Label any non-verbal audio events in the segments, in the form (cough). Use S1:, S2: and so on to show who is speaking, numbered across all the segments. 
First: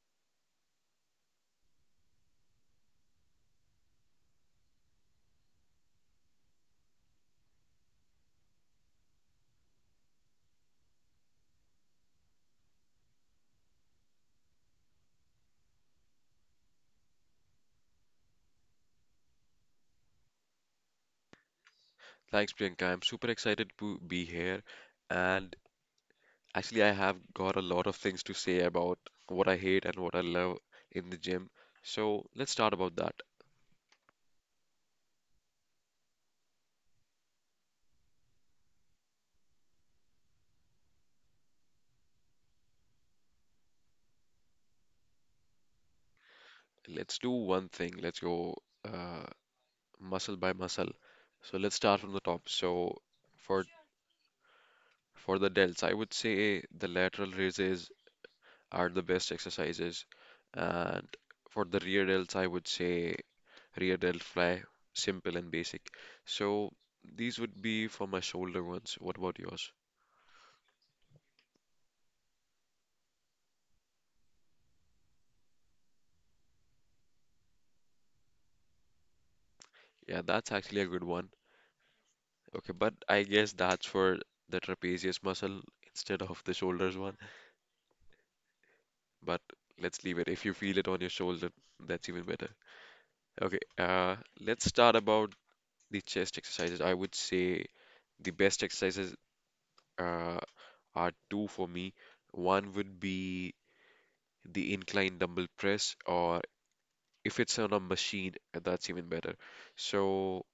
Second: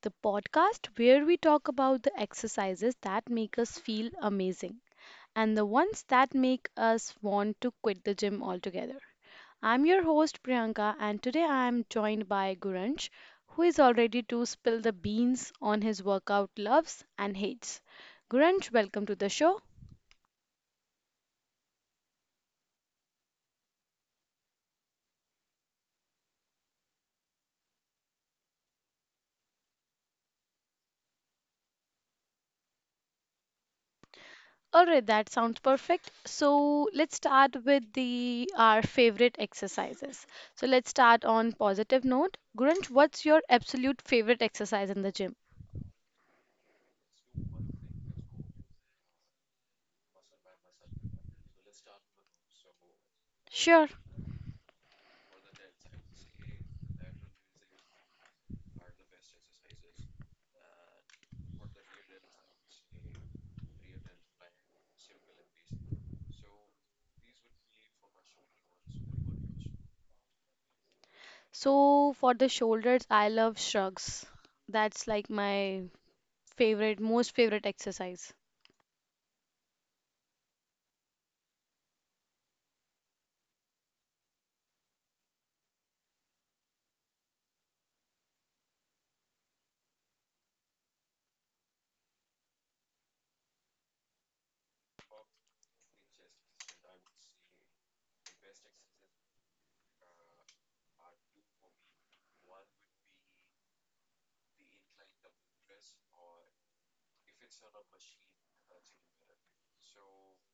S1: the podcast where we talk about the exercises that make us feel amazing and the ones that make us want to quit the gym altogether. I'm your host Priyanka, and today I am joined by Guranj, who is all ready to spill the beans on his workout loves and hates. Guranj, welcome to the show.
S2: Thanks, Priyanka. I'm super excited to be here. And actually, I have got a lot of things to say about what I hate and what I love in the gym. So let's start about that.
S1: All right, that sounds perfect. So let's start with the our favorite exercises. So let's start on positive note. Gurunch, what's your absolute favorite exercise in the gym?
S2: Let's do one thing. Let's go uh, muscle by muscle. So let's start from the top. So for
S1: Sure.
S2: for the delts, I would say the lateral raises are the best exercises, and for the rear delts, I would say rear delt fly, simple and basic. So these would be for my shoulder ones. What about yours?
S1: So for the shoulders, I love shrugs. That's like my favorite, most favorite exercise.
S2: Yeah, that's actually a good one. Okay, but I guess that's for the trapezius muscle instead of the shoulders one. But let's leave it. If you feel it on your shoulder, that's even better. Okay, let's start about the chest exercises. I would say the best exercises uh, are two for me. One would be the incline dumbbell press or if it's on a machine, that's even better. So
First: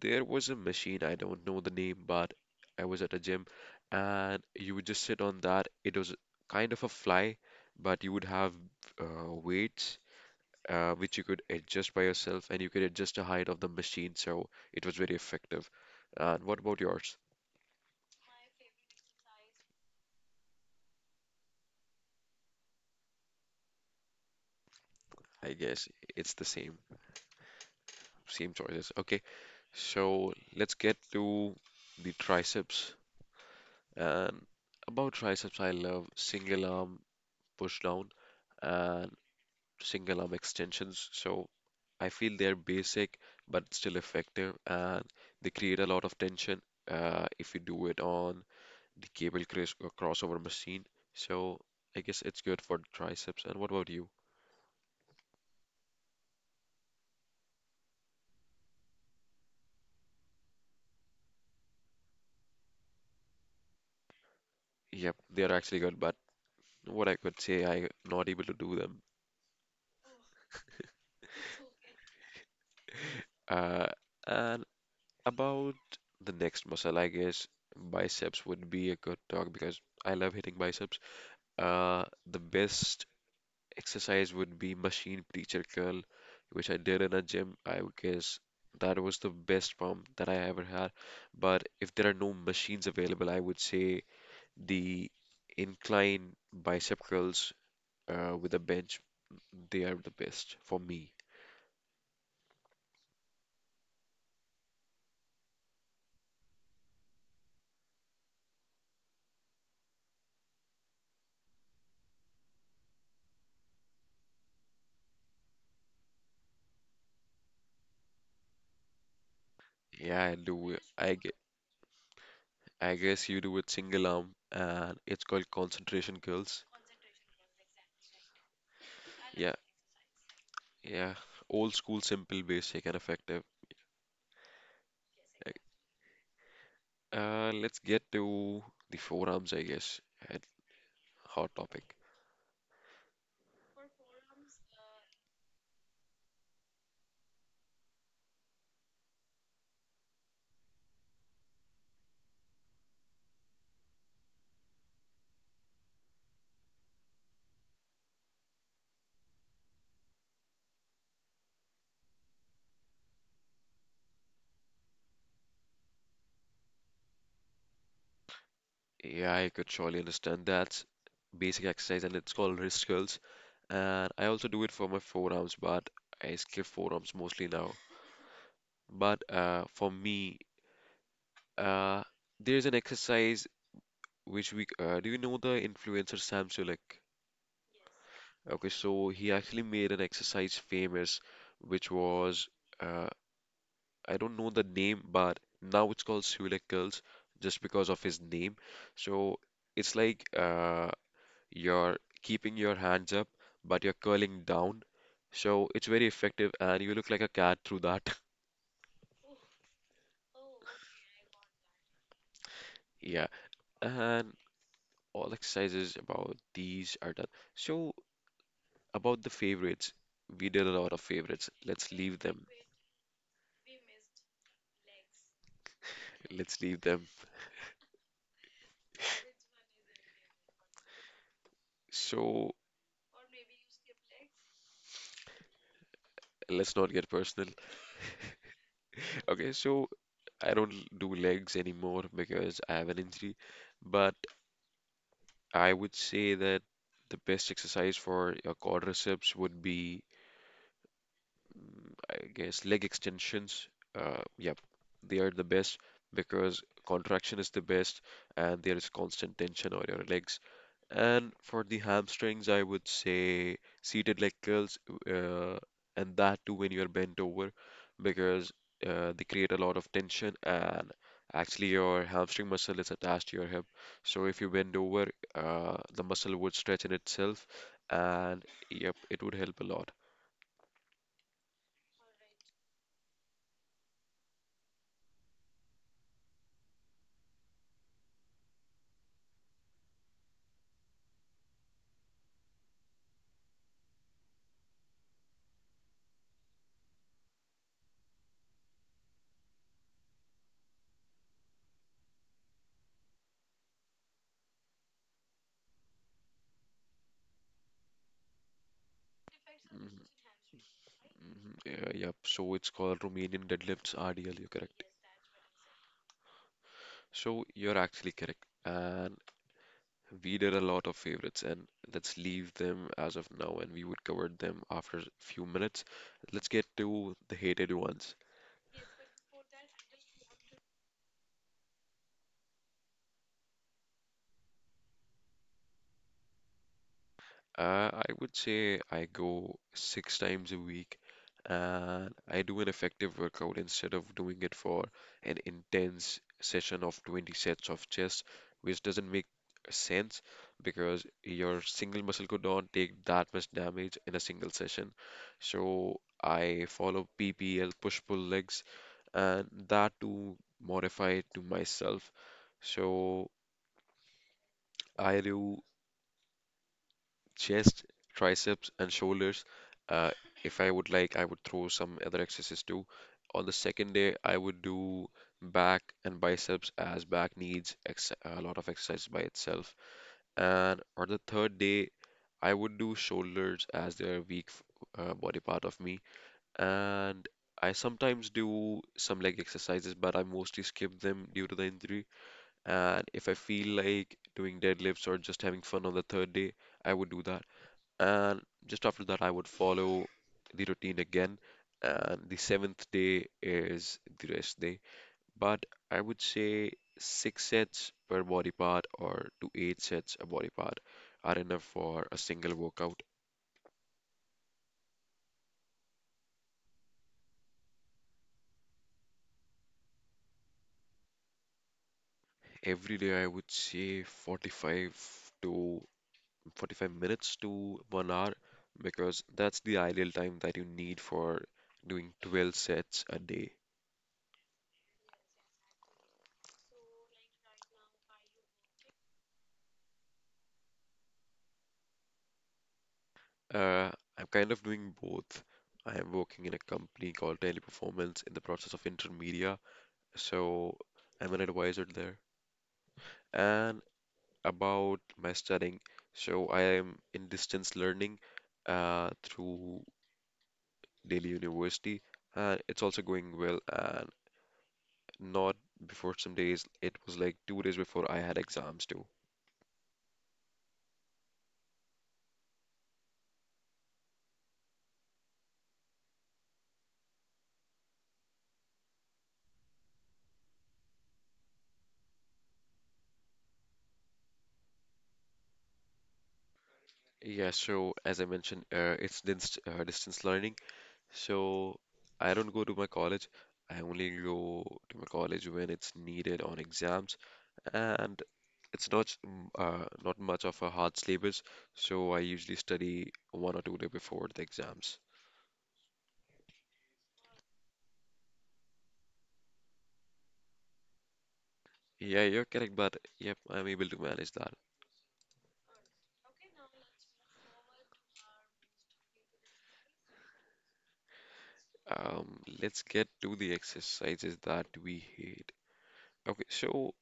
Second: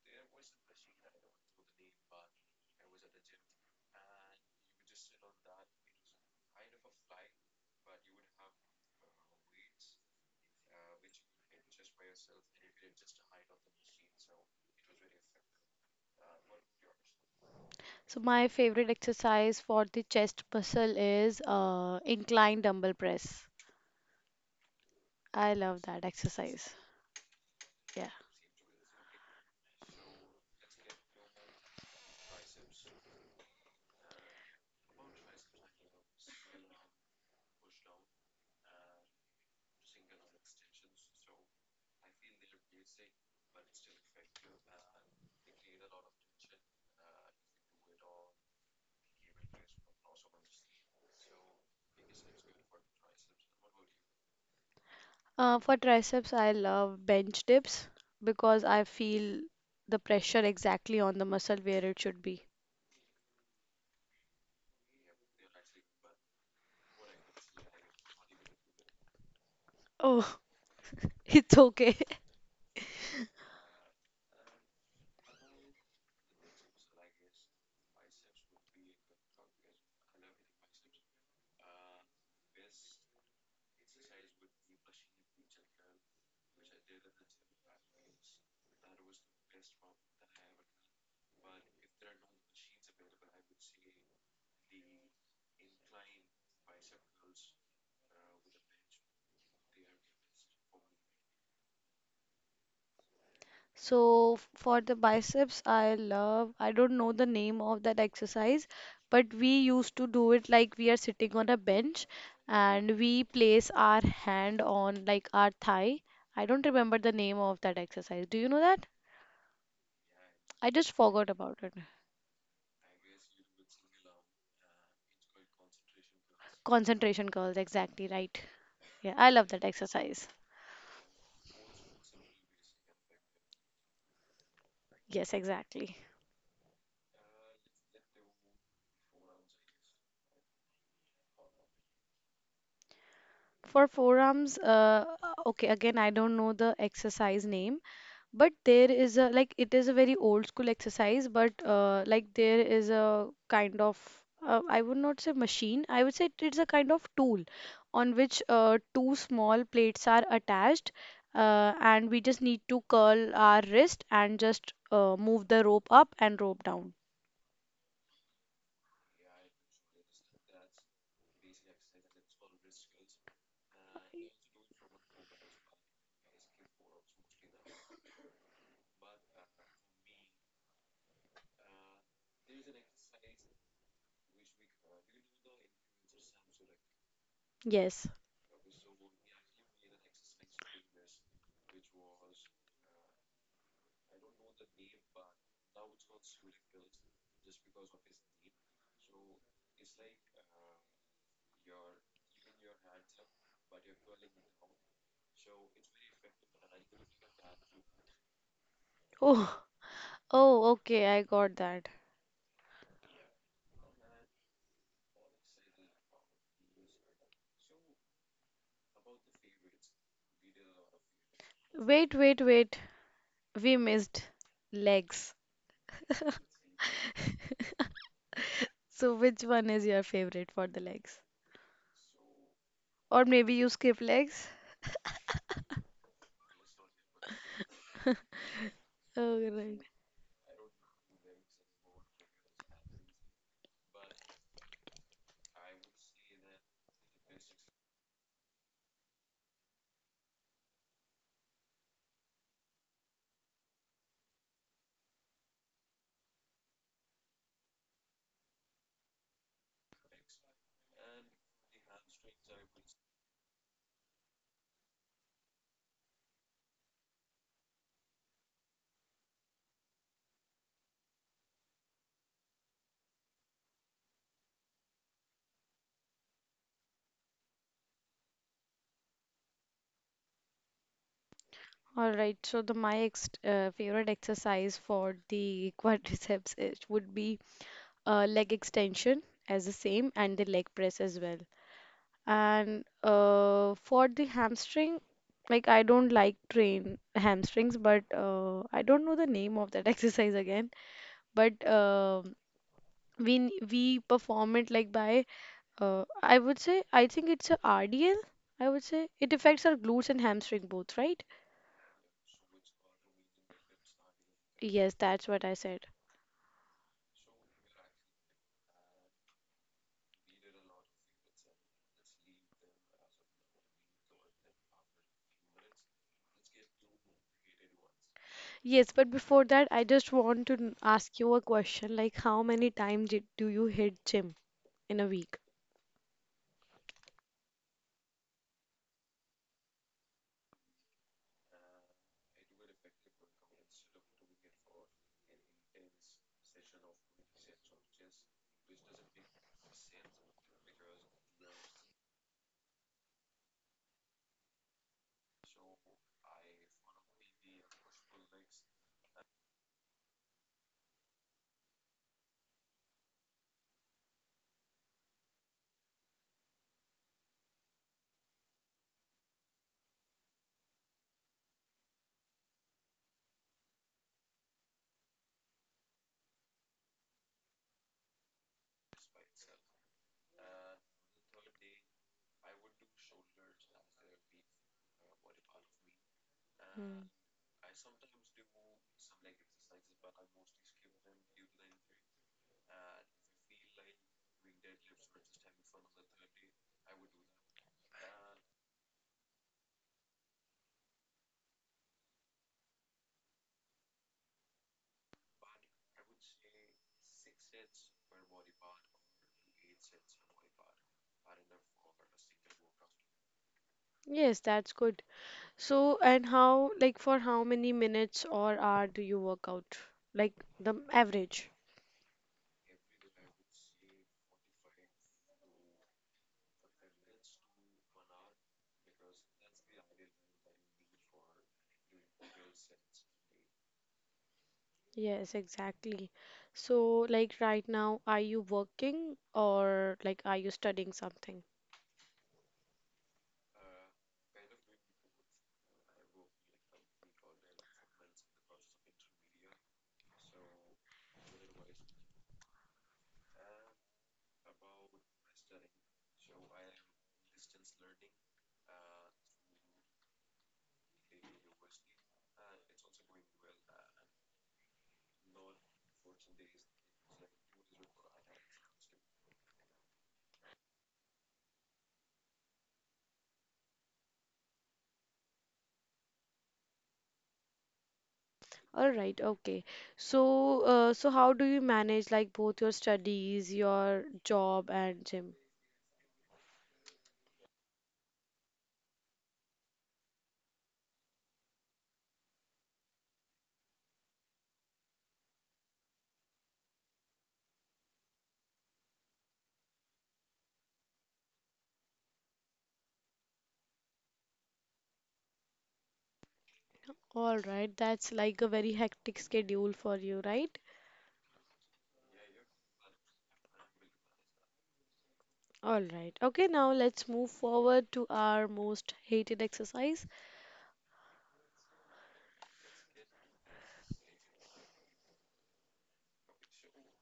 S2: there was a machine, I don't know the name, but I was at a gym and you would just sit on that. It was kind of a fly, but you would have weights which you could adjust by yourself and you could adjust the height of the machine. So it was very effective. And what about yours?
S1: So my favorite exercise for the chest muscle is incline dumbbell press.
S2: I
S1: I love
S2: guess
S1: that
S2: it's the
S1: exercise.
S2: same,
S1: Yeah.
S2: same choices. Okay, so let's get to the triceps. And about triceps, I love single arm push down and single arm extensions. So I feel they're basic but still effective, and they create a lot of tension if you do it on the cable cross crossover machine. So I guess it's good for triceps. And what about you?
S1: For triceps, I love bench dips because I feel the pressure exactly on the muscle where it should be.
S2: Yep, they're actually good, but what I could say, I'm not able to do them.
S1: Oh, (laughs) it's okay.
S2: Uh, and about the next muscle, I guess biceps would be a good talk because I love hitting biceps. Uh, the best exercise would be machine preacher curl, which I did in a gym. I would guess that was the best pump that I ever had. But if there are no machines available, I would say the incline bicep curls with a bench, they are the best for me.
S1: So for the biceps, I love, I don't know the name of that exercise, but we used to do it like we are sitting on a bench and we place our hand on like our thigh. I don't remember the name of that exercise. Do you know that?
S2: Yeah, I
S1: I
S2: do.
S1: just
S2: I
S1: forgot about it.
S2: I guess you do with single arm, and it's called concentration curls.
S1: Concentration curls, exactly right. Yeah, I love
S2: Yeah,
S1: that exercise.
S2: yeah. Old school, simple, basic, and effective.
S1: Yes, exactly.
S2: Let's get to the forearms, I guess. A Hot topic.
S1: For forearms, okay, again, I don't know the exercise name, but there is a like it is a very old school exercise, but like there is a kind of I would not say machine, I would say it's a kind of tool on which two small plates are attached, and we just need to curl our wrist and just move the rope up and rope down.
S2: Yeah, I could surely understand that's basic exercise, and it's called wrist curls. And I also do it for my forearms, but I skip forearms mostly now. But for me, uh, there's an exercise which we do you know the influencer Sam Sulek?
S1: Yes.
S2: Okay, so he actually made an exercise famous, which was uh, I don't know the name, but now it's called Sulik curls just because of his name. So it's like you're keeping your hands up, but you're curling down. So it's very effective, and you look like a cat through that. (laughs)
S1: Oh, oh, okay, I got that.
S2: Yeah, and all exercises about these are done. So about the favorites, we did a lot of favorites. Let's
S1: Wait,
S2: leave
S1: wait,
S2: them.
S1: wait. We missed legs.
S2: Let's leave them.
S1: So which one is your favorite for the legs?
S2: So.
S1: Or maybe you skip legs?
S2: Let's not get personal.
S1: Oh,
S2: Okay,
S1: right.
S2: so I don't do legs anymore because I have an injury, but I would say that the best exercise for your quadriceps would be, I guess, leg extensions. Yep, they are the best because contraction is the best and there is constant tension on your legs. And for the hamstrings, I would say seated leg curls, uh, and that too when you're bent over, because they create a lot of tension, and actually your hamstring muscle is attached to your hip. So if you bend over, the muscle would stretch in itself, and yep, it would help a lot.
S1: All right. So the my ex favorite exercise for the (laughs) quadriceps it would be leg extension as the same and the leg press as well. And for the hamstring, like I don't like train hamstrings, but I don't know the name of that (laughs) exercise again. But we perform it like by I would say I think it's a RDL. I would say it affects our
S2: Mhm,
S1: glutes and hamstring both, right?
S2: mhm, yeah, yep. So it's called Romanian deadlifts RDL. You're correct.
S1: Yes, that's what I said.
S2: So you're actually correct. And we did a lot of favorites, and let's leave them as of now, and we would cover them after a few minutes. Let's get to the hated ones.
S1: Yes, but before that, I just want to ask you a question like how many times do you hit gym in a week?
S2: I would say I go six times a week, and I do an effective workout instead of doing it for an intense session of 20 sets of chest, which doesn't make sense because your single muscle could not take that much damage in a single session. So I follow PPL push pull legs and that to modify to myself. So I do chest, triceps, and shoulders. Uh, if I would like, I would throw some other exercises too. On the second day, I would do back and biceps as back needs ex a lot of exercise by itself. And on the third day, I would do shoulders as they their weak body part of me. And I sometimes do some leg exercises, but I mostly skip them due to the injury. And if I feel like doing deadlifts or just having fun on the third day, I would do that. And just after that, I would follow the routine again. And the seventh day is the rest day. But I would say six sets per body part or to eight sets a body part are enough for a single workout.
S1: Yes, that's good. So, and how, like, for how many minutes or hour do you work out? Like, the average.
S2: Every day, I would say 45 to 45 minutes to 1 hour because that's the ideal time that you need for doing 12 sets a day.
S1: Yes, exactly. So, like, right now, are you working or, like, are you studying something?
S2: Uh, I'm kind of doing both. I am working in a company called Teleperformance in the process of intermedia, so I'm an advisor there. And about my studying, so I am in distance learning through Delhi University, and it's also going well. And not before some days, it was like 2 days before I had exams too.
S1: All right, okay. So, so how do you manage, like, both your studies, your job, and gym?
S2: Yeah, so as I mentioned, it's distance learning. So I don't go to my college. I only go to my college when it's needed on exams, and it's not not much of a hard syllabus. So I usually study 1 or 2 day before the exams.
S1: All right, that's like a very hectic schedule for you, right?
S2: Yeah, you're correct, but yep, I'm able to manage that.
S1: All right. Okay, now let's move forward to our most hated exercise.
S2: Let's get to the exercises that we hate. Okay, so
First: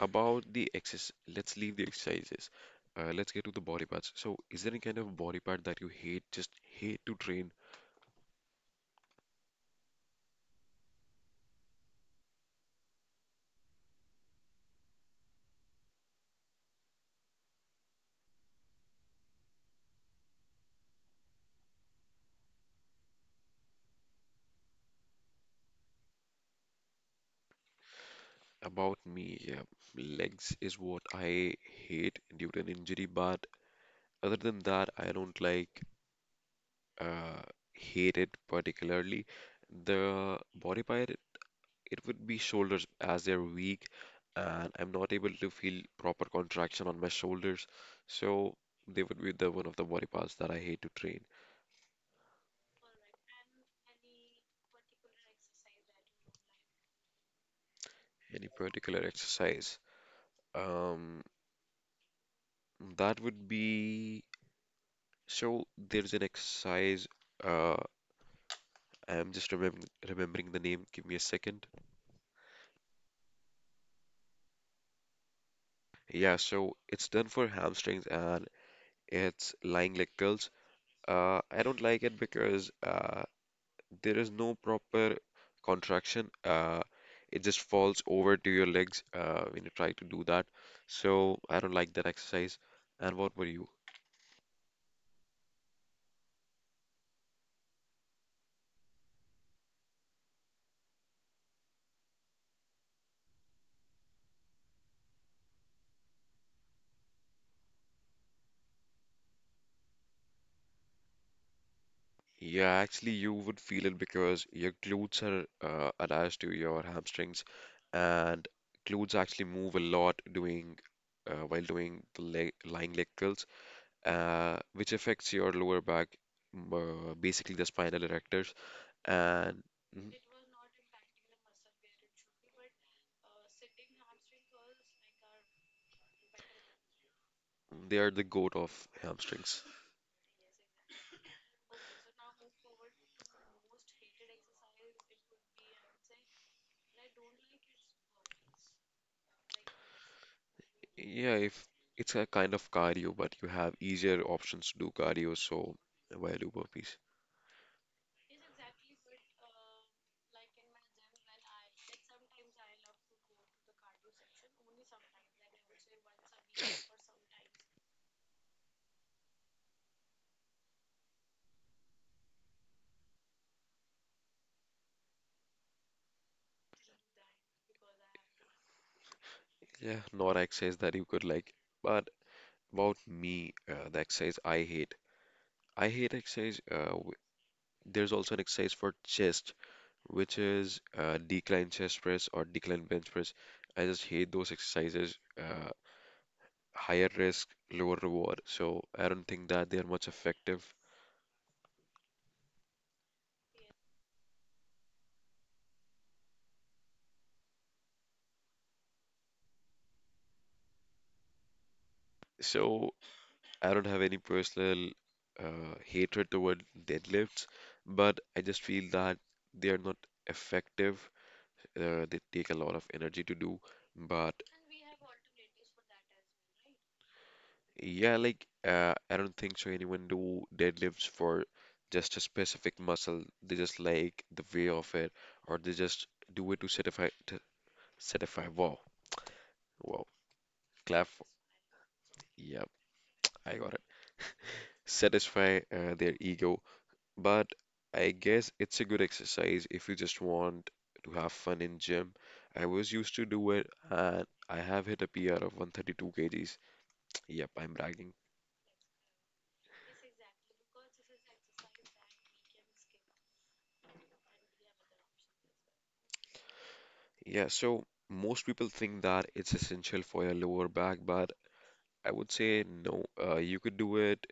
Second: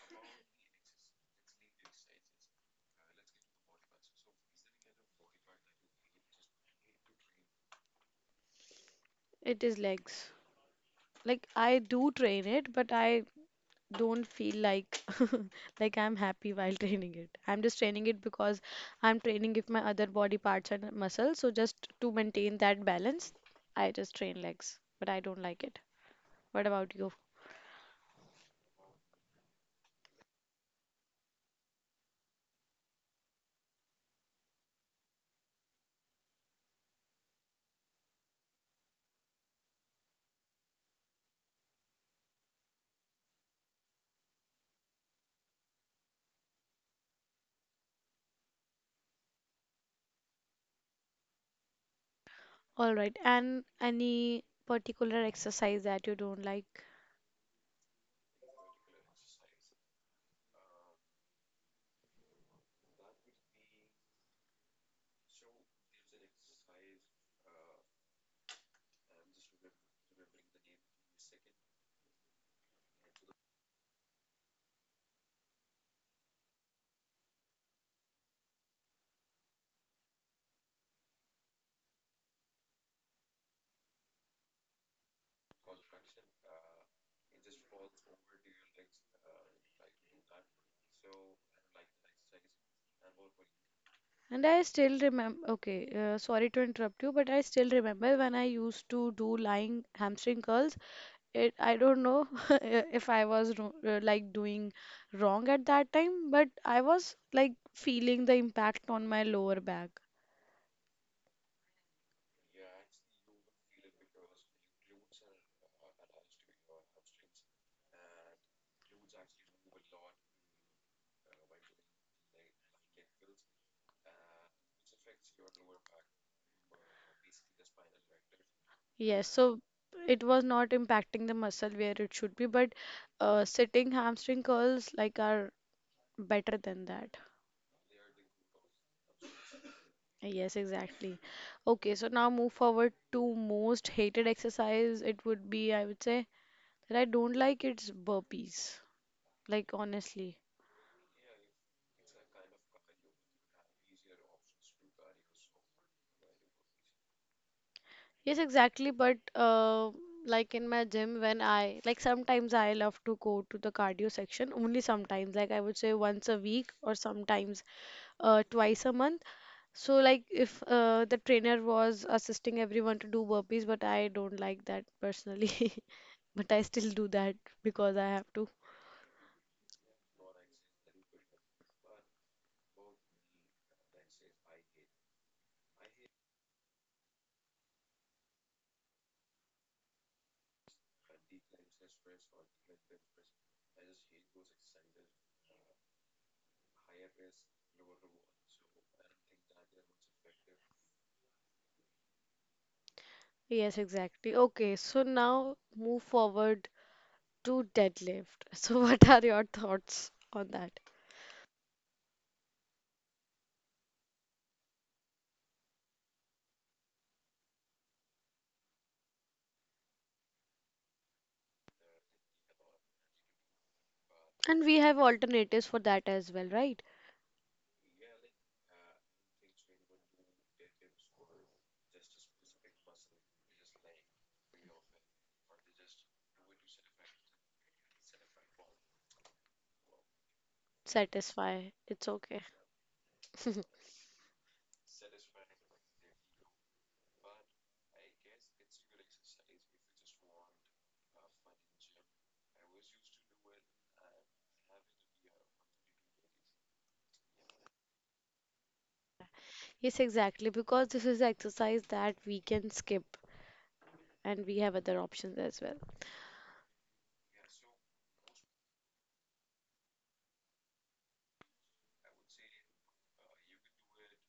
S2: about the exercise, let's leave the exercises. Let's get to the body parts. So, is there any kind of body part that you hate, just hate to train?
S1: It is legs. Like I do train it, but I don't feel like (laughs) like I'm happy while (laughs) training it. I'm just training it because I'm training if my other body parts and muscles. So just to maintain that balance, I just train legs. But I don't like it. What about you?
S2: About me, yeah, legs is what I hate due to an injury, but other than that, I don't uh, hate it particularly. The body part it would be shoulders as they're weak and I'm not able to feel proper contraction on my shoulders. So they would be the one of the body parts that I hate to train.
S1: All right. And any particular exercise that you don't like?
S2: Any particular exercise? Um, that would be, so there's an exercise, uh I'm just remembering the name. Give me a second. Yeah, so it's done for hamstrings and it's lying leg curls. I don't like it because there is no proper contraction. It just falls over to your legs when you try to do that. So I don't like that exercise. And what were you?
S1: And I still remember, okay, sorry to interrupt you, but I still remember when I used to do lying hamstring curls, it I don't know (laughs) if I was like doing wrong at that time, but I was like feeling the impact on my lower back.
S2: Yeah, actually, you would feel it because your glutes are attached to your hamstrings, and glutes actually move a lot doing while doing lying leg curls, which affects your lower back, basically the spinal erectors.
S1: Yes, so
S2: And mhm.
S1: it was not impacting the muscle where it should be, but sitting hamstring curls like are better than that.
S2: They are the goat of hamstrings.
S1: Yes, exactly. Okay, so now move forward to most hated exercise. It would be, I would say that I don't like, it's burpees, like, honestly.
S2: Yeah, if it's a kind of cardio, but you have easier options to do cardio, so why do burpees?
S1: Yes, exactly. But like in my gym, when I like sometimes I love to go to the cardio section only sometimes, like I would say once a week or sometimes twice a month. So, like if the trainer was assisting everyone to do burpees, but I don't like that personally, (laughs) but I still do that because I have to.
S2: Yeah, not exercise that you could like. But about me, the exercise I hate. I hate exercise. There's also an exercise for chest, which is decline chest press or decline bench press. I just hate those exercises. Higher risk, lower reward. So I don't think that they're much effective.
S1: Yes, exactly. Okay, so now move forward to deadlift. (laughs) So, what are your thoughts on that?
S2: So I don't have any personal hatred toward deadlifts, but I just feel that they are not effective. They take a lot of energy to do. But
S1: And we have alternatives for that as well, right?
S2: yeah, like I don't think so anyone do deadlifts for just a specific muscle. They just like the way of it, or they just do it to satisfy. Wow, wow, clap.
S1: Satisfy. It's okay.
S2: Yep, I got it.
S1: (laughs)
S2: Satisfy their ego. But I guess it's a good exercise if you just want to have fun in gym. I was used to do it and I have hit a PR of 132 kgs. Yep, I'm bragging.
S1: Yes, exactly, because this is exercise that we can skip and we have other options as well.
S2: Yeah, so most people think that it's essential for your lower back, but I would say no. You could do it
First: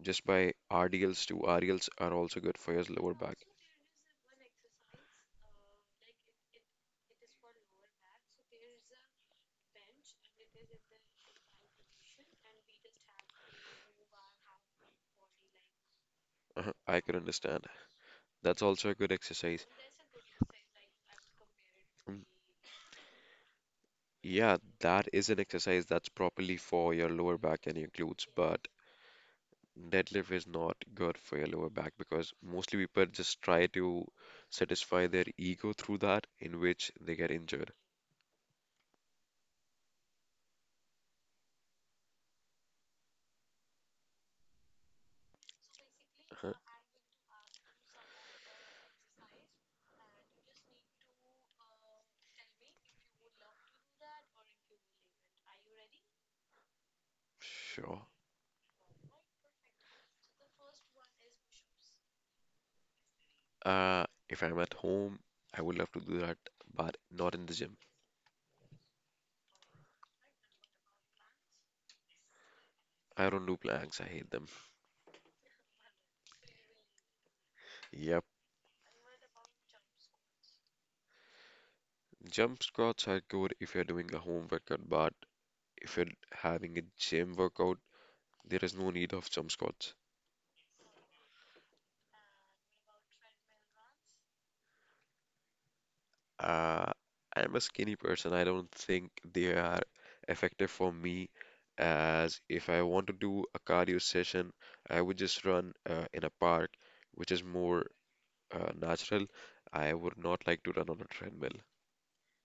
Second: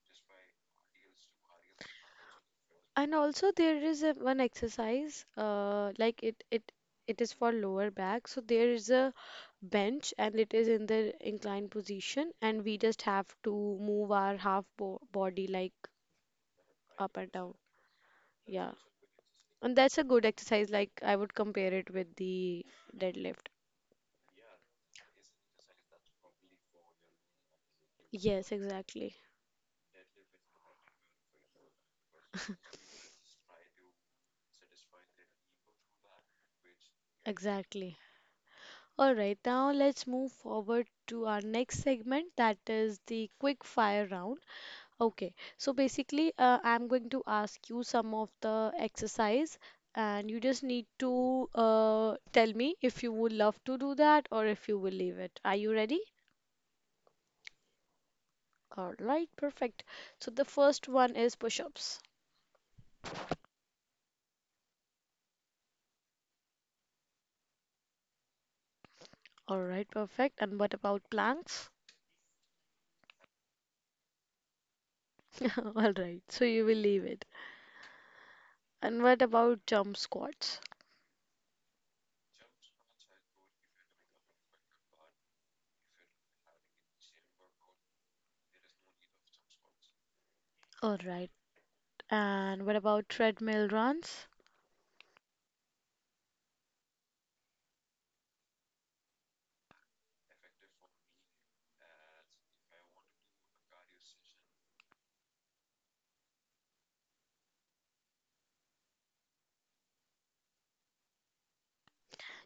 S2: just by RDLs too. RDLs are also good for your lower
S1: And
S2: back.
S1: also there is one exercise like it is for lower back. So there is a bench and it is in the inclined position, and we just have to move our half bo body like
S2: Uh-huh, I could
S1: up and down.
S2: understand. That's
S1: Yeah.
S2: also a good exercise.
S1: And that's a good exercise, like I would compare it with
S2: Mm.
S1: the deadlift.
S2: Yeah, that is an exercise that's properly for your lower back and your glutes,
S1: Yes,
S2: but
S1: exactly.
S2: deadlift is not good for your lower back because mostly people just try to satisfy their ego through that, in which they get injured.
S1: Exactly. All right, now let's move forward to our next segment, that is the quick fire round. Okay, so basically,
S2: Uh-huh.
S1: I'm going to ask you some of the exercise, and you just need to tell me if you would love to do that or if you will leave it. Are you ready?
S2: Sure.
S1: All right, perfect. So the first one is push-ups.
S2: Uh, if I'm at home, I would love to do that, but not in the gym.
S1: All right, perfect. And what about planks?
S2: I don't do planks, I hate them.
S1: (laughs) All right, so you will leave it.
S2: Yeah.
S1: And what about jump squats?
S2: Jump squats are good if you're doing a home workout, but if you're having a gym workout, there is no need of jump squats.
S1: All right, and what about treadmill runs?
S2: Uh, I'm a skinny person. I don't think they are effective for me as if I want to do a cardio session, I would just run in a park, which is more natural. I would not like to run on a treadmill.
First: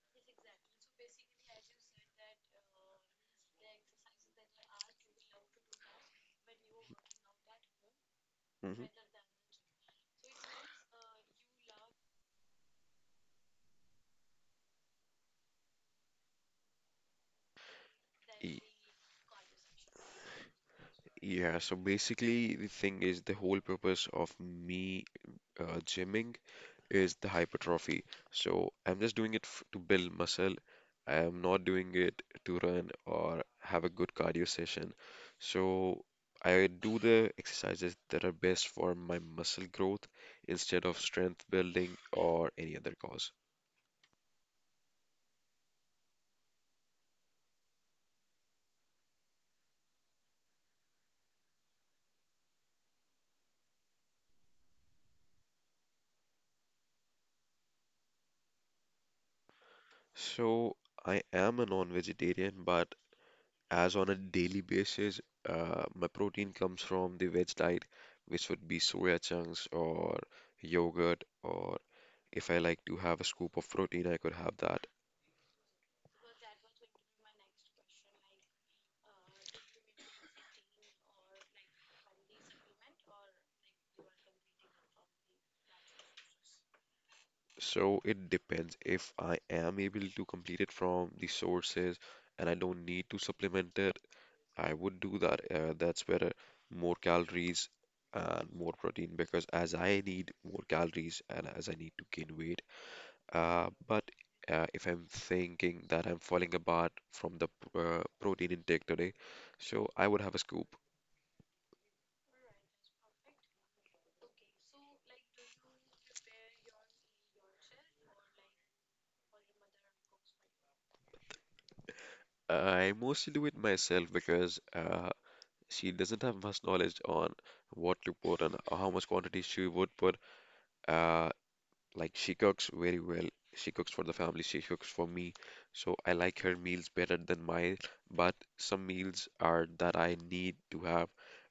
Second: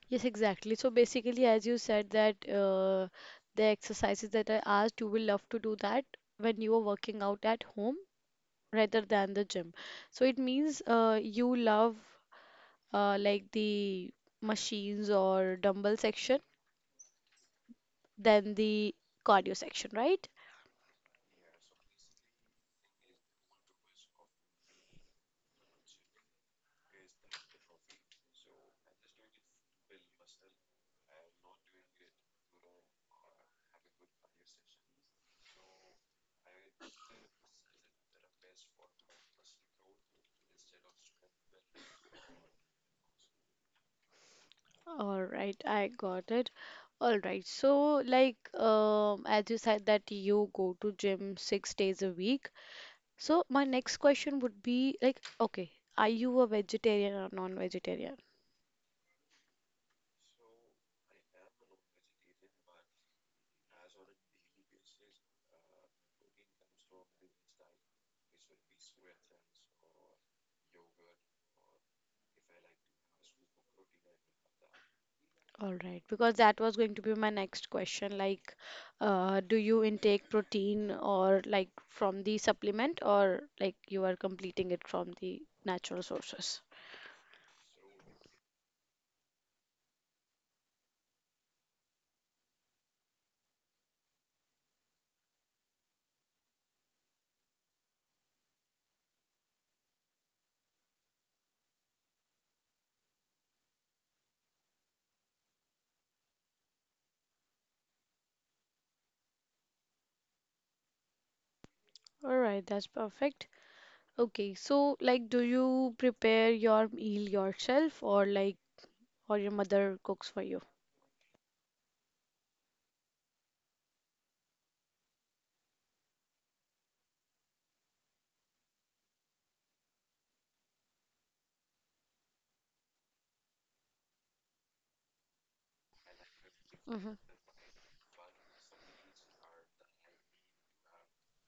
S1: Yes, exactly. So basically, as you said that the exercises that I asked, you will love to do that when you are working out at home
S2: Mhm.
S1: rather than the gym. So it means you love like the machines or dumbbell section than
S2: Y-
S1: the cardio section, right?
S2: Yeah, so basically the thing is the whole purpose of me gymming is the hypertrophy. So I'm just doing it f to build muscle. I am not doing it to run or have a good cardio session. So I do the exercises that are best for my muscle growth instead of strength building or any other cause.
S1: All right, I got it. All right, so like as you said that you go to gym 6 days a week. So my next question would be like, okay, are you a vegetarian or non-vegetarian?
S2: So I am a non-vegetarian, but as on a daily basis, my protein comes from the veg diet, which would be soya chunks or yogurt, or if I like to have a scoop of protein, I could have that.
S1: All right, because that was going to be my next question. Like, do you intake protein or like from the supplement or like you are completing it from the natural sources?
S2: So it depends if I am able to complete it from the sources and I don't need to supplement it, I would do that. That's better. More calories and more protein because as I need more calories and as I need to gain weight. But if I'm thinking that I'm falling apart from the protein intake today, so I would have a scoop.
S1: All right, that's perfect. Okay, so like, do you prepare your meal yourself, or like, or your mother cooks for you?
S2: I mostly do it myself because she doesn't have much knowledge on what to put and how much quantity she would put. Uh, Like she cooks very well. She cooks for the family, she cooks for me. So I like her meals better
S1: Mm-hmm.
S2: than mine, but some meals are that I need to have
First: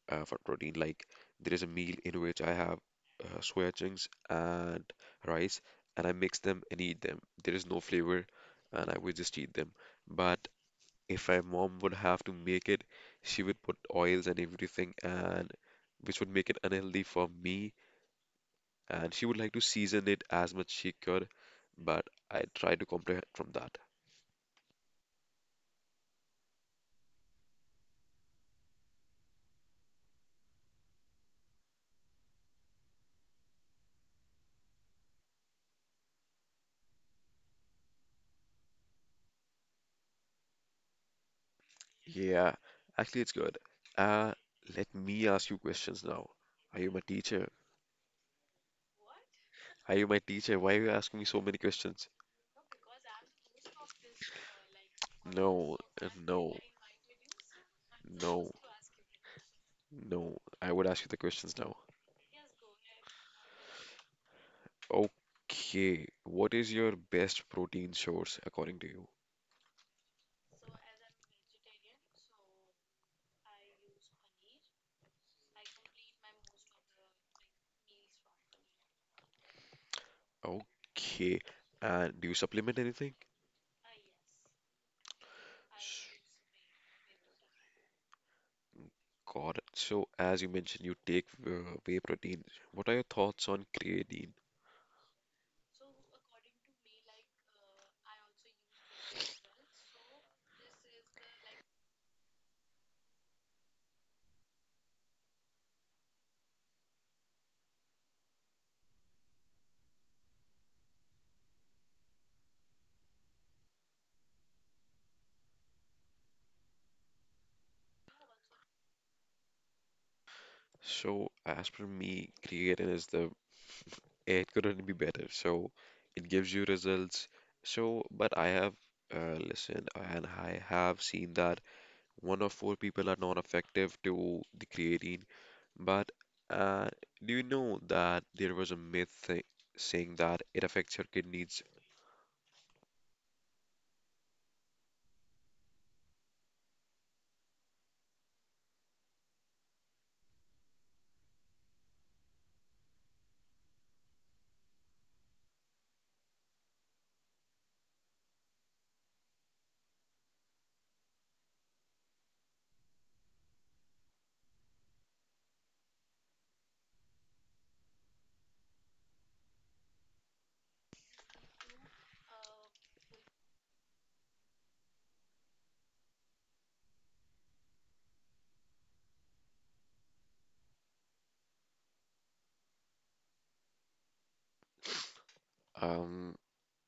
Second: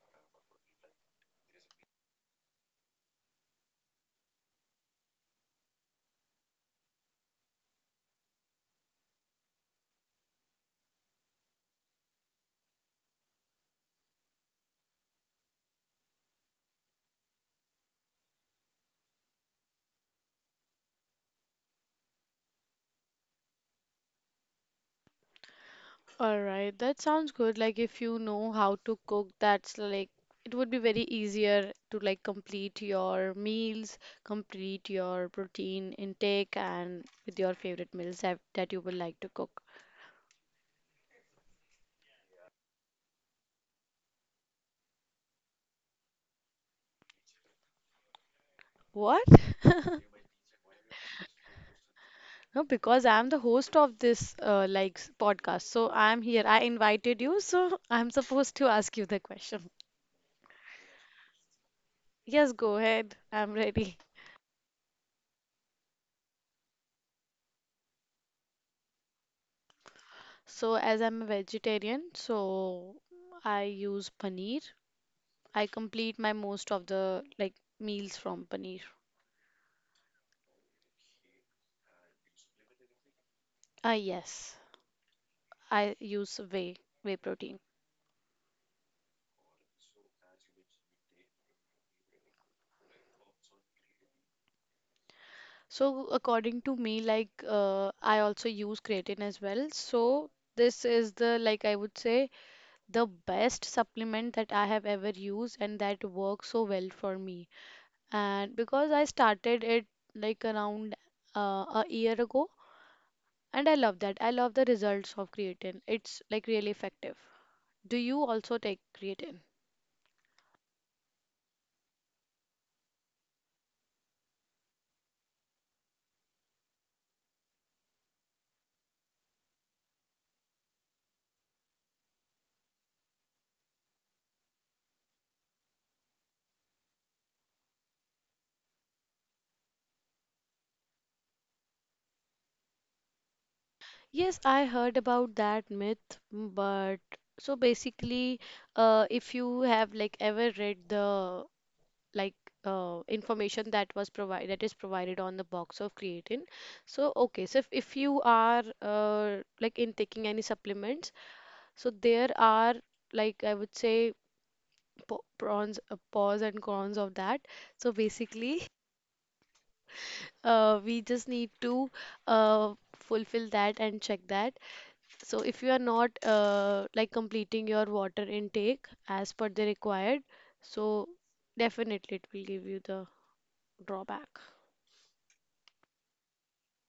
S2: for protein. Like there is a meal in which I have soya chunks and rice, and I mix them and eat them. There is no flavor, and I would just eat them. But if my mom would have to make it, she would put oils and everything, and which would make it unhealthy for me and she would like to season it as much she could, but I try to comprehend from that.
S1: All right, that sounds good. Like if you know how to cook, that's like it would be very easier to like complete your meals, complete your protein intake, and with your favorite meals that you would like to cook.
S2: Yeah, actually, it's good. Uh, Let me ask you questions now. Are you my teacher?
S1: What?
S2: Are
S1: (laughs)
S2: you my teacher? Why are you asking me so many questions?
S1: No, because I'm the host of this like podcast,
S2: No,
S1: so
S2: uh,
S1: I'm here.
S2: no,
S1: I invited you, so (laughs) I'm
S2: no,
S1: supposed to ask you the question.
S2: no. I would ask you the questions now.
S1: Yes, go ahead. I'm ready.
S2: Okay, what is your best protein source according to you?
S1: So, as I'm a vegetarian, so I use paneer. I complete my most of the like meals from paneer.
S2: Okay, and do you supplement anything?
S1: Ah, yes, I use whey protein.
S2: Got so, as you mentioned, you take whey protein. What are your thoughts on creatine?
S1: So, according to me, like I also use creatine as well. So, this is the, like I would say, the best supplement that I have ever used, and that works so well for me. And because I started it like around a year ago. And I love that. I love the results of creatine. It's like really effective. Do you also take creatine?
S2: So, as per me, creatine is the it couldn't be better. So, it gives you results. So, but I have listened and I have seen that one of four people are not effective to the creatine. But uh, do you know that there was a myth saying that it affects your kidneys?
S1: Yes, I heard about that myth, but so basically, if you have like ever read the like information that was provided, that is provided on the box of creatine, so okay, so if you are like in taking any supplements, so there are, like I would say, pros and cons of that. So basically, (laughs) we just need to fulfill that and check that. So if you are not like completing your water intake as per the required, so definitely it will give you the drawback.
S2: Um,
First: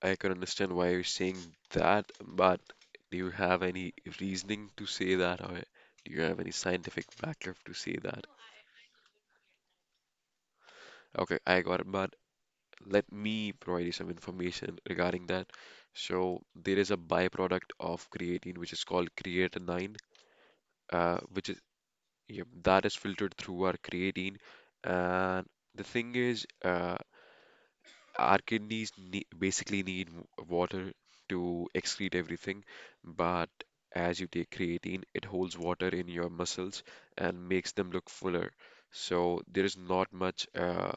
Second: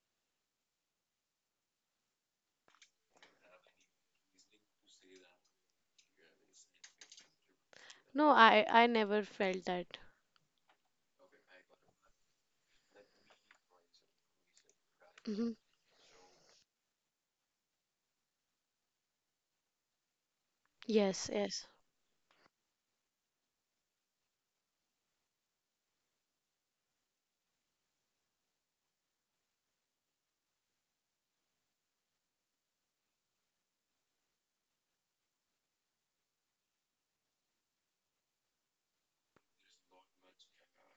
S2: I can understand why you're saying that, but do you have any reasoning to say that, or do you have any scientific backup to say that?
S1: No, I never felt that.
S2: Okay, I got it, but let me provide you some information regarding that.
S1: Hmm.
S2: So there is a byproduct of creatine which is called creatinine,
S1: Yes,
S2: which is
S1: yes.
S2: yep, that is filtered through our creatine, and the thing is, our kidneys basically need water to excrete everything, but as you take creatine, it holds water in your muscles and makes them look fuller. So there is not much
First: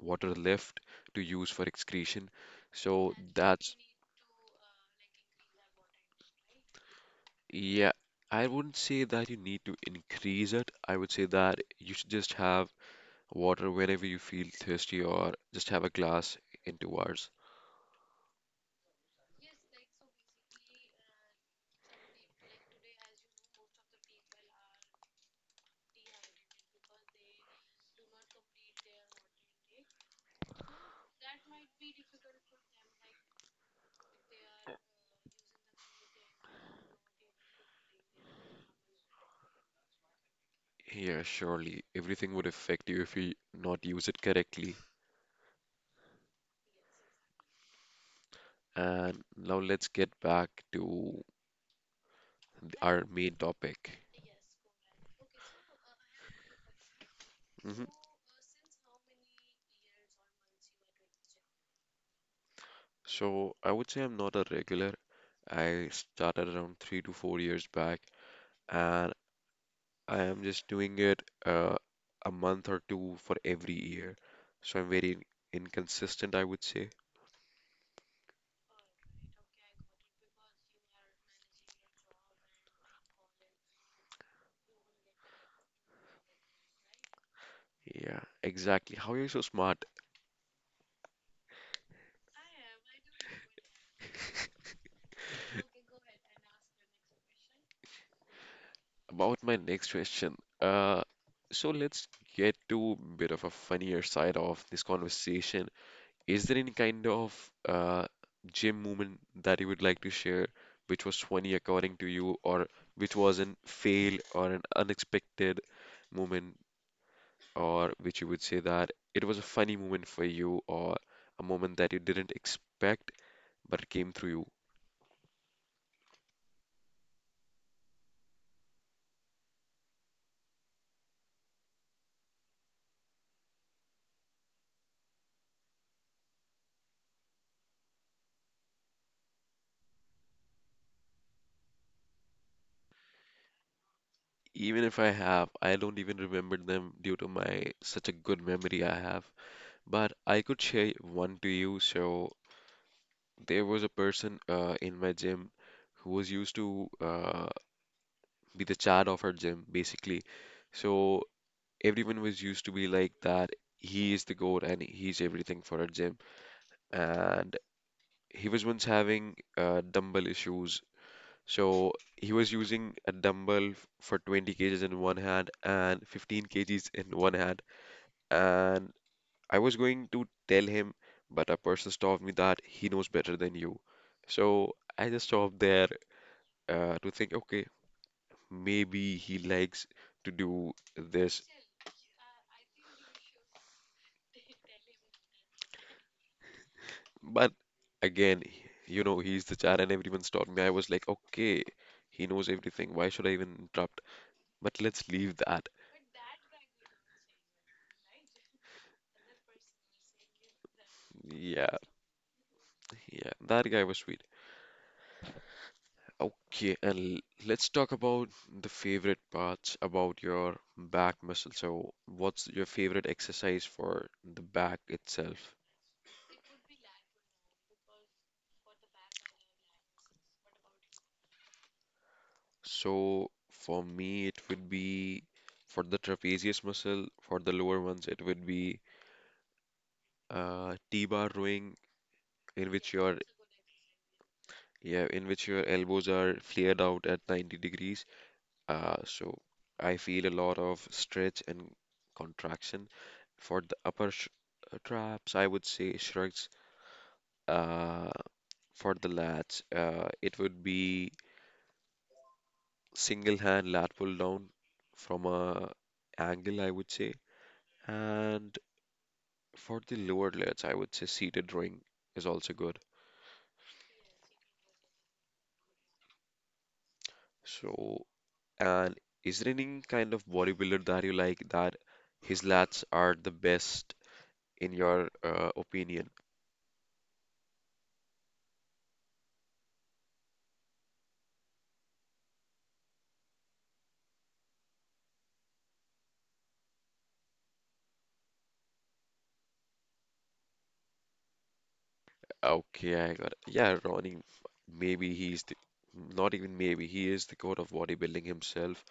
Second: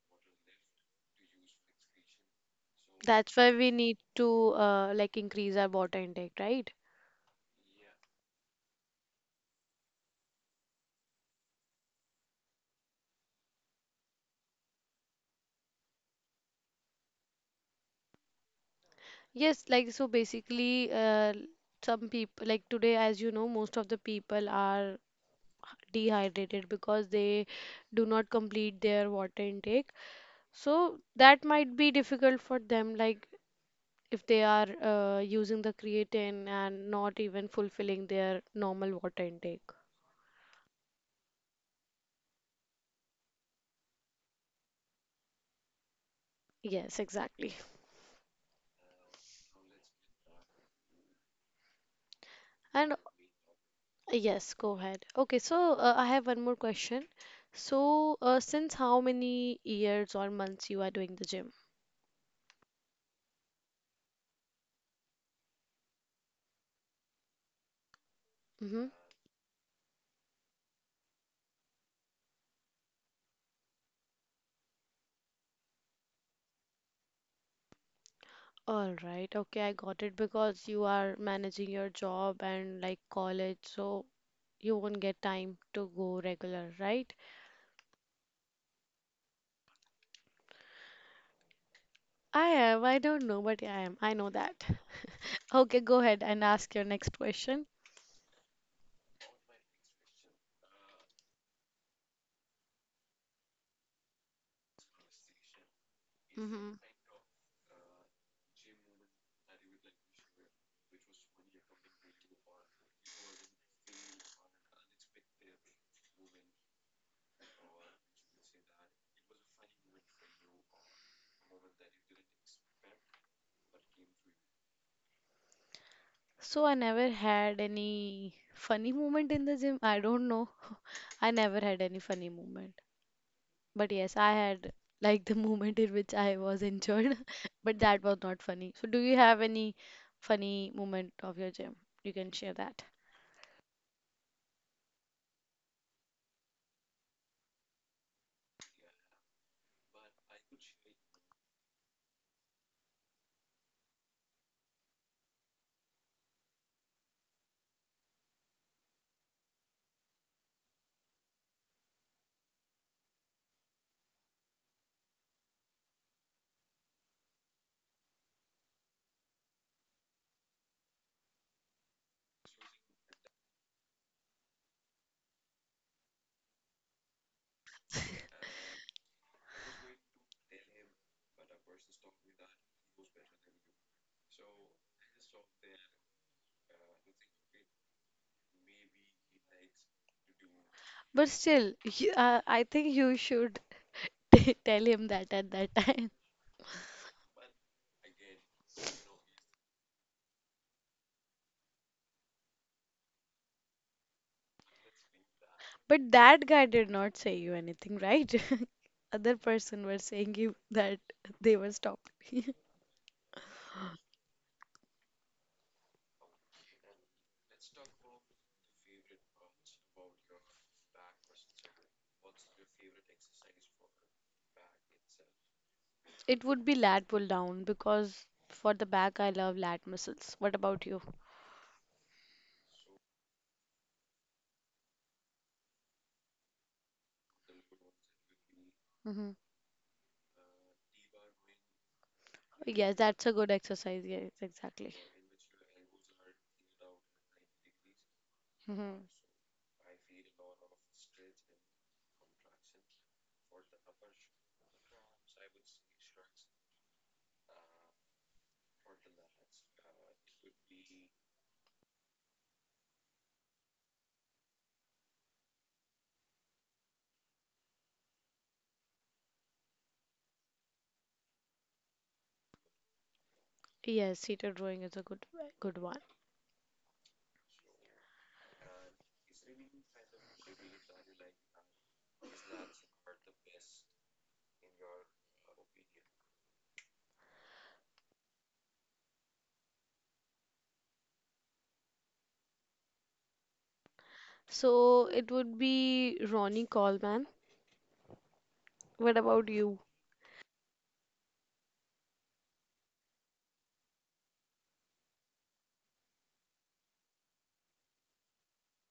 S2: water left to use for excretion. So
S1: That's why we
S2: that's
S1: need to like increase our water intake, right?
S2: yeah, I wouldn't say that you need to increase it. I would say that you should just have water whenever you feel thirsty or just have a glass in 2 hours.
S1: Yes, like so basically some people, like today as you know, most of the people are dehydrated because they do not complete their water intake, so that might be difficult for them, like if they are using the creatine and not even fulfilling their normal water intake.
S2: Yeah, surely everything would affect you if you not use it correctly.
S1: Yes, exactly.
S2: And now let's get back to
S1: And
S2: our main topic.
S1: yes, go ahead. Okay, so I have one more question.
S2: Hmm.
S1: So since how many years or months you are doing the gym?
S2: So I would say I'm not a regular. I started around 3 to 4 years back,
S1: Mm-hmm.
S2: and I am just doing it a month or two for every year. So I'm very inconsistent, I would say.
S1: All right, okay, I got it, because you are managing your job and like college, so you won't get time to go regular, right?
S2: Yeah, exactly. How are you so smart?
S1: I am. I don't know, but I am. I know
S2: (laughs)
S1: that. Okay, go ahead and ask your next question.
S2: About my next question, uh, so let's get to bit of a funnier side of this conversation. Is there any
S1: Hmm.
S2: kind of uh, gym moment that you would like to share, which was funny according to you, or which was an fail or an unexpected moment, or which you would say that it was a funny moment for you, or a moment that you didn't expect but came through you?
S1: So I never had any funny moment in the gym. I don't know. (laughs) I never had any funny moment. But yes, I had like the (laughs) moment in which I was injured, (laughs) but that was not funny. So do you have any funny moment of your gym? You can share that.
S2: Even if I have, I don't even remember them due to my such a good memory I have. But I could share one to you. So there was a person in my gym who was used to be the Chad of her gym, basically. So everyone was used to be like that. He is the goat and he's everything for our gym. And he was once having dumbbell issues. So he was using a dumbbell for 20 kgs in one hand and 15 kgs in one hand. And I was going to tell him, but a person told me that he knows better than you. So I just stopped there to think, okay, maybe he likes to do
S1: But
S2: this.
S1: still, I think you should (laughs) t tell him that at that (laughs) time.
S2: But again, you know, he's the char and everyone stopped me. I was like, okay, he knows everything. Why should I even interrupt? But let's leave that.
S1: But that guy did not say you anything, right? (laughs) Other person were saying you that they were
S2: Yeah,
S1: stopped. (laughs)
S2: yeah, that guy was sweet. Okay, and let's talk about the favorite parts about your back muscle. So, what's your favorite exercise for the back itself?
S1: It would be lat pull down because for the back I love lat muscles. What about you?
S2: So, for me, it would be for the trapezius muscle, for the lower ones, it would be
S1: Hmm.
S2: T-bar rowing, in which
S1: Yes,
S2: your
S1: that's a good exercise. Yes, exactly.
S2: yeah, in which your elbows are flared out at 90 degrees. Uh,
S1: Hmm.
S2: so I feel a lot of stretch and contraction for the upper sh traps. I would say shrugs. Uh, for the lats, it would be single hand lat pull down from a angle, I would say. And for the lower lats, I would say seated rowing is also good.
S1: Yes, seated rowing is a good one.
S2: So, and is there any kind of bodybuilder that you like that his lats are the best in your opinion?
S1: So it would be Ronnie Coleman. What about you?
S2: Okay, I got it. Yeah, Ronnie, maybe he's the, not even maybe, he is the god of bodybuilding himself.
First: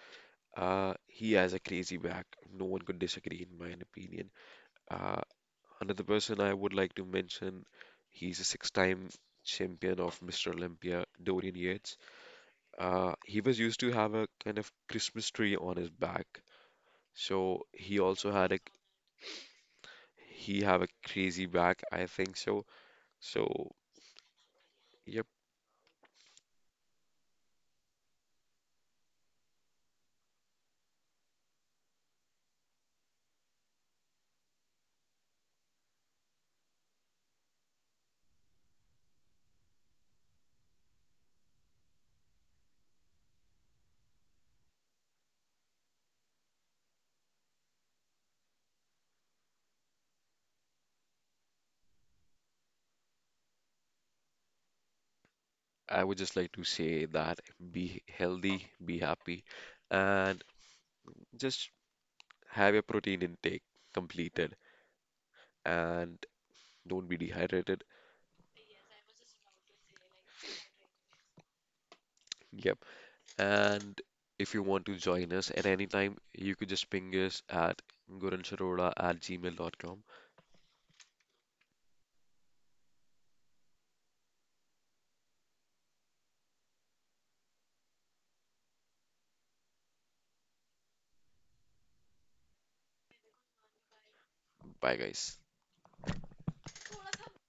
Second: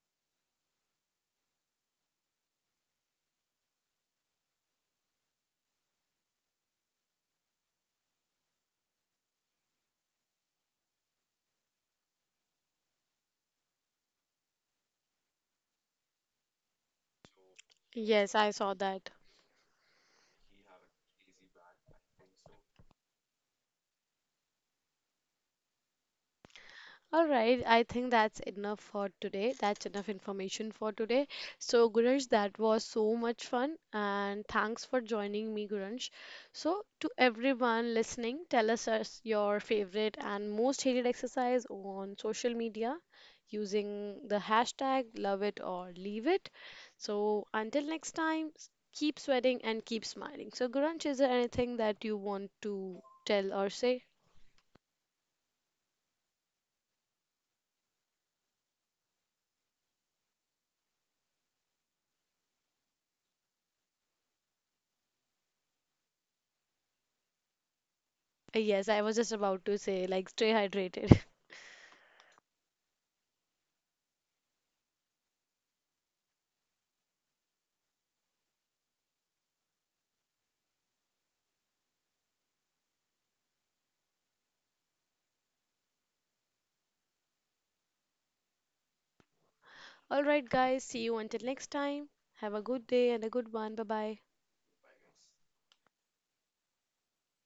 S2: He has a crazy back. No one could disagree, in my opinion. Uh, Another person I would like to mention, he's a six-time champion of Mr. Olympia, Dorian Yates. He was used to have a kind of Christmas tree on his back, so he also
S1: Yes, I
S2: had a
S1: saw that.
S2: he have a crazy back, I think so. So, yep.
S1: All right, I think that's enough for today. That's enough information for today. So, Guranj, that was so much fun, and thanks for joining me, Guranj. So, to everyone listening, tell us your favorite and most hated exercise on social media using the hashtag love it or leave it. So, until next time, keep sweating and keep smiling. So, Guranj, is there anything that you want to tell or say?
S2: I would just like to say that be healthy, be happy, and just have your protein intake completed and don't be dehydrated.
S1: Yes, I was just about to say, like, stay hydrated.
S2: Yep. And if you want to join us at any time, you could just ping us at guransharoda@gmail.com.
S1: Alright, guys, see you until next time. Have a good day and a good one. Bye bye.
S2: Bye, guys.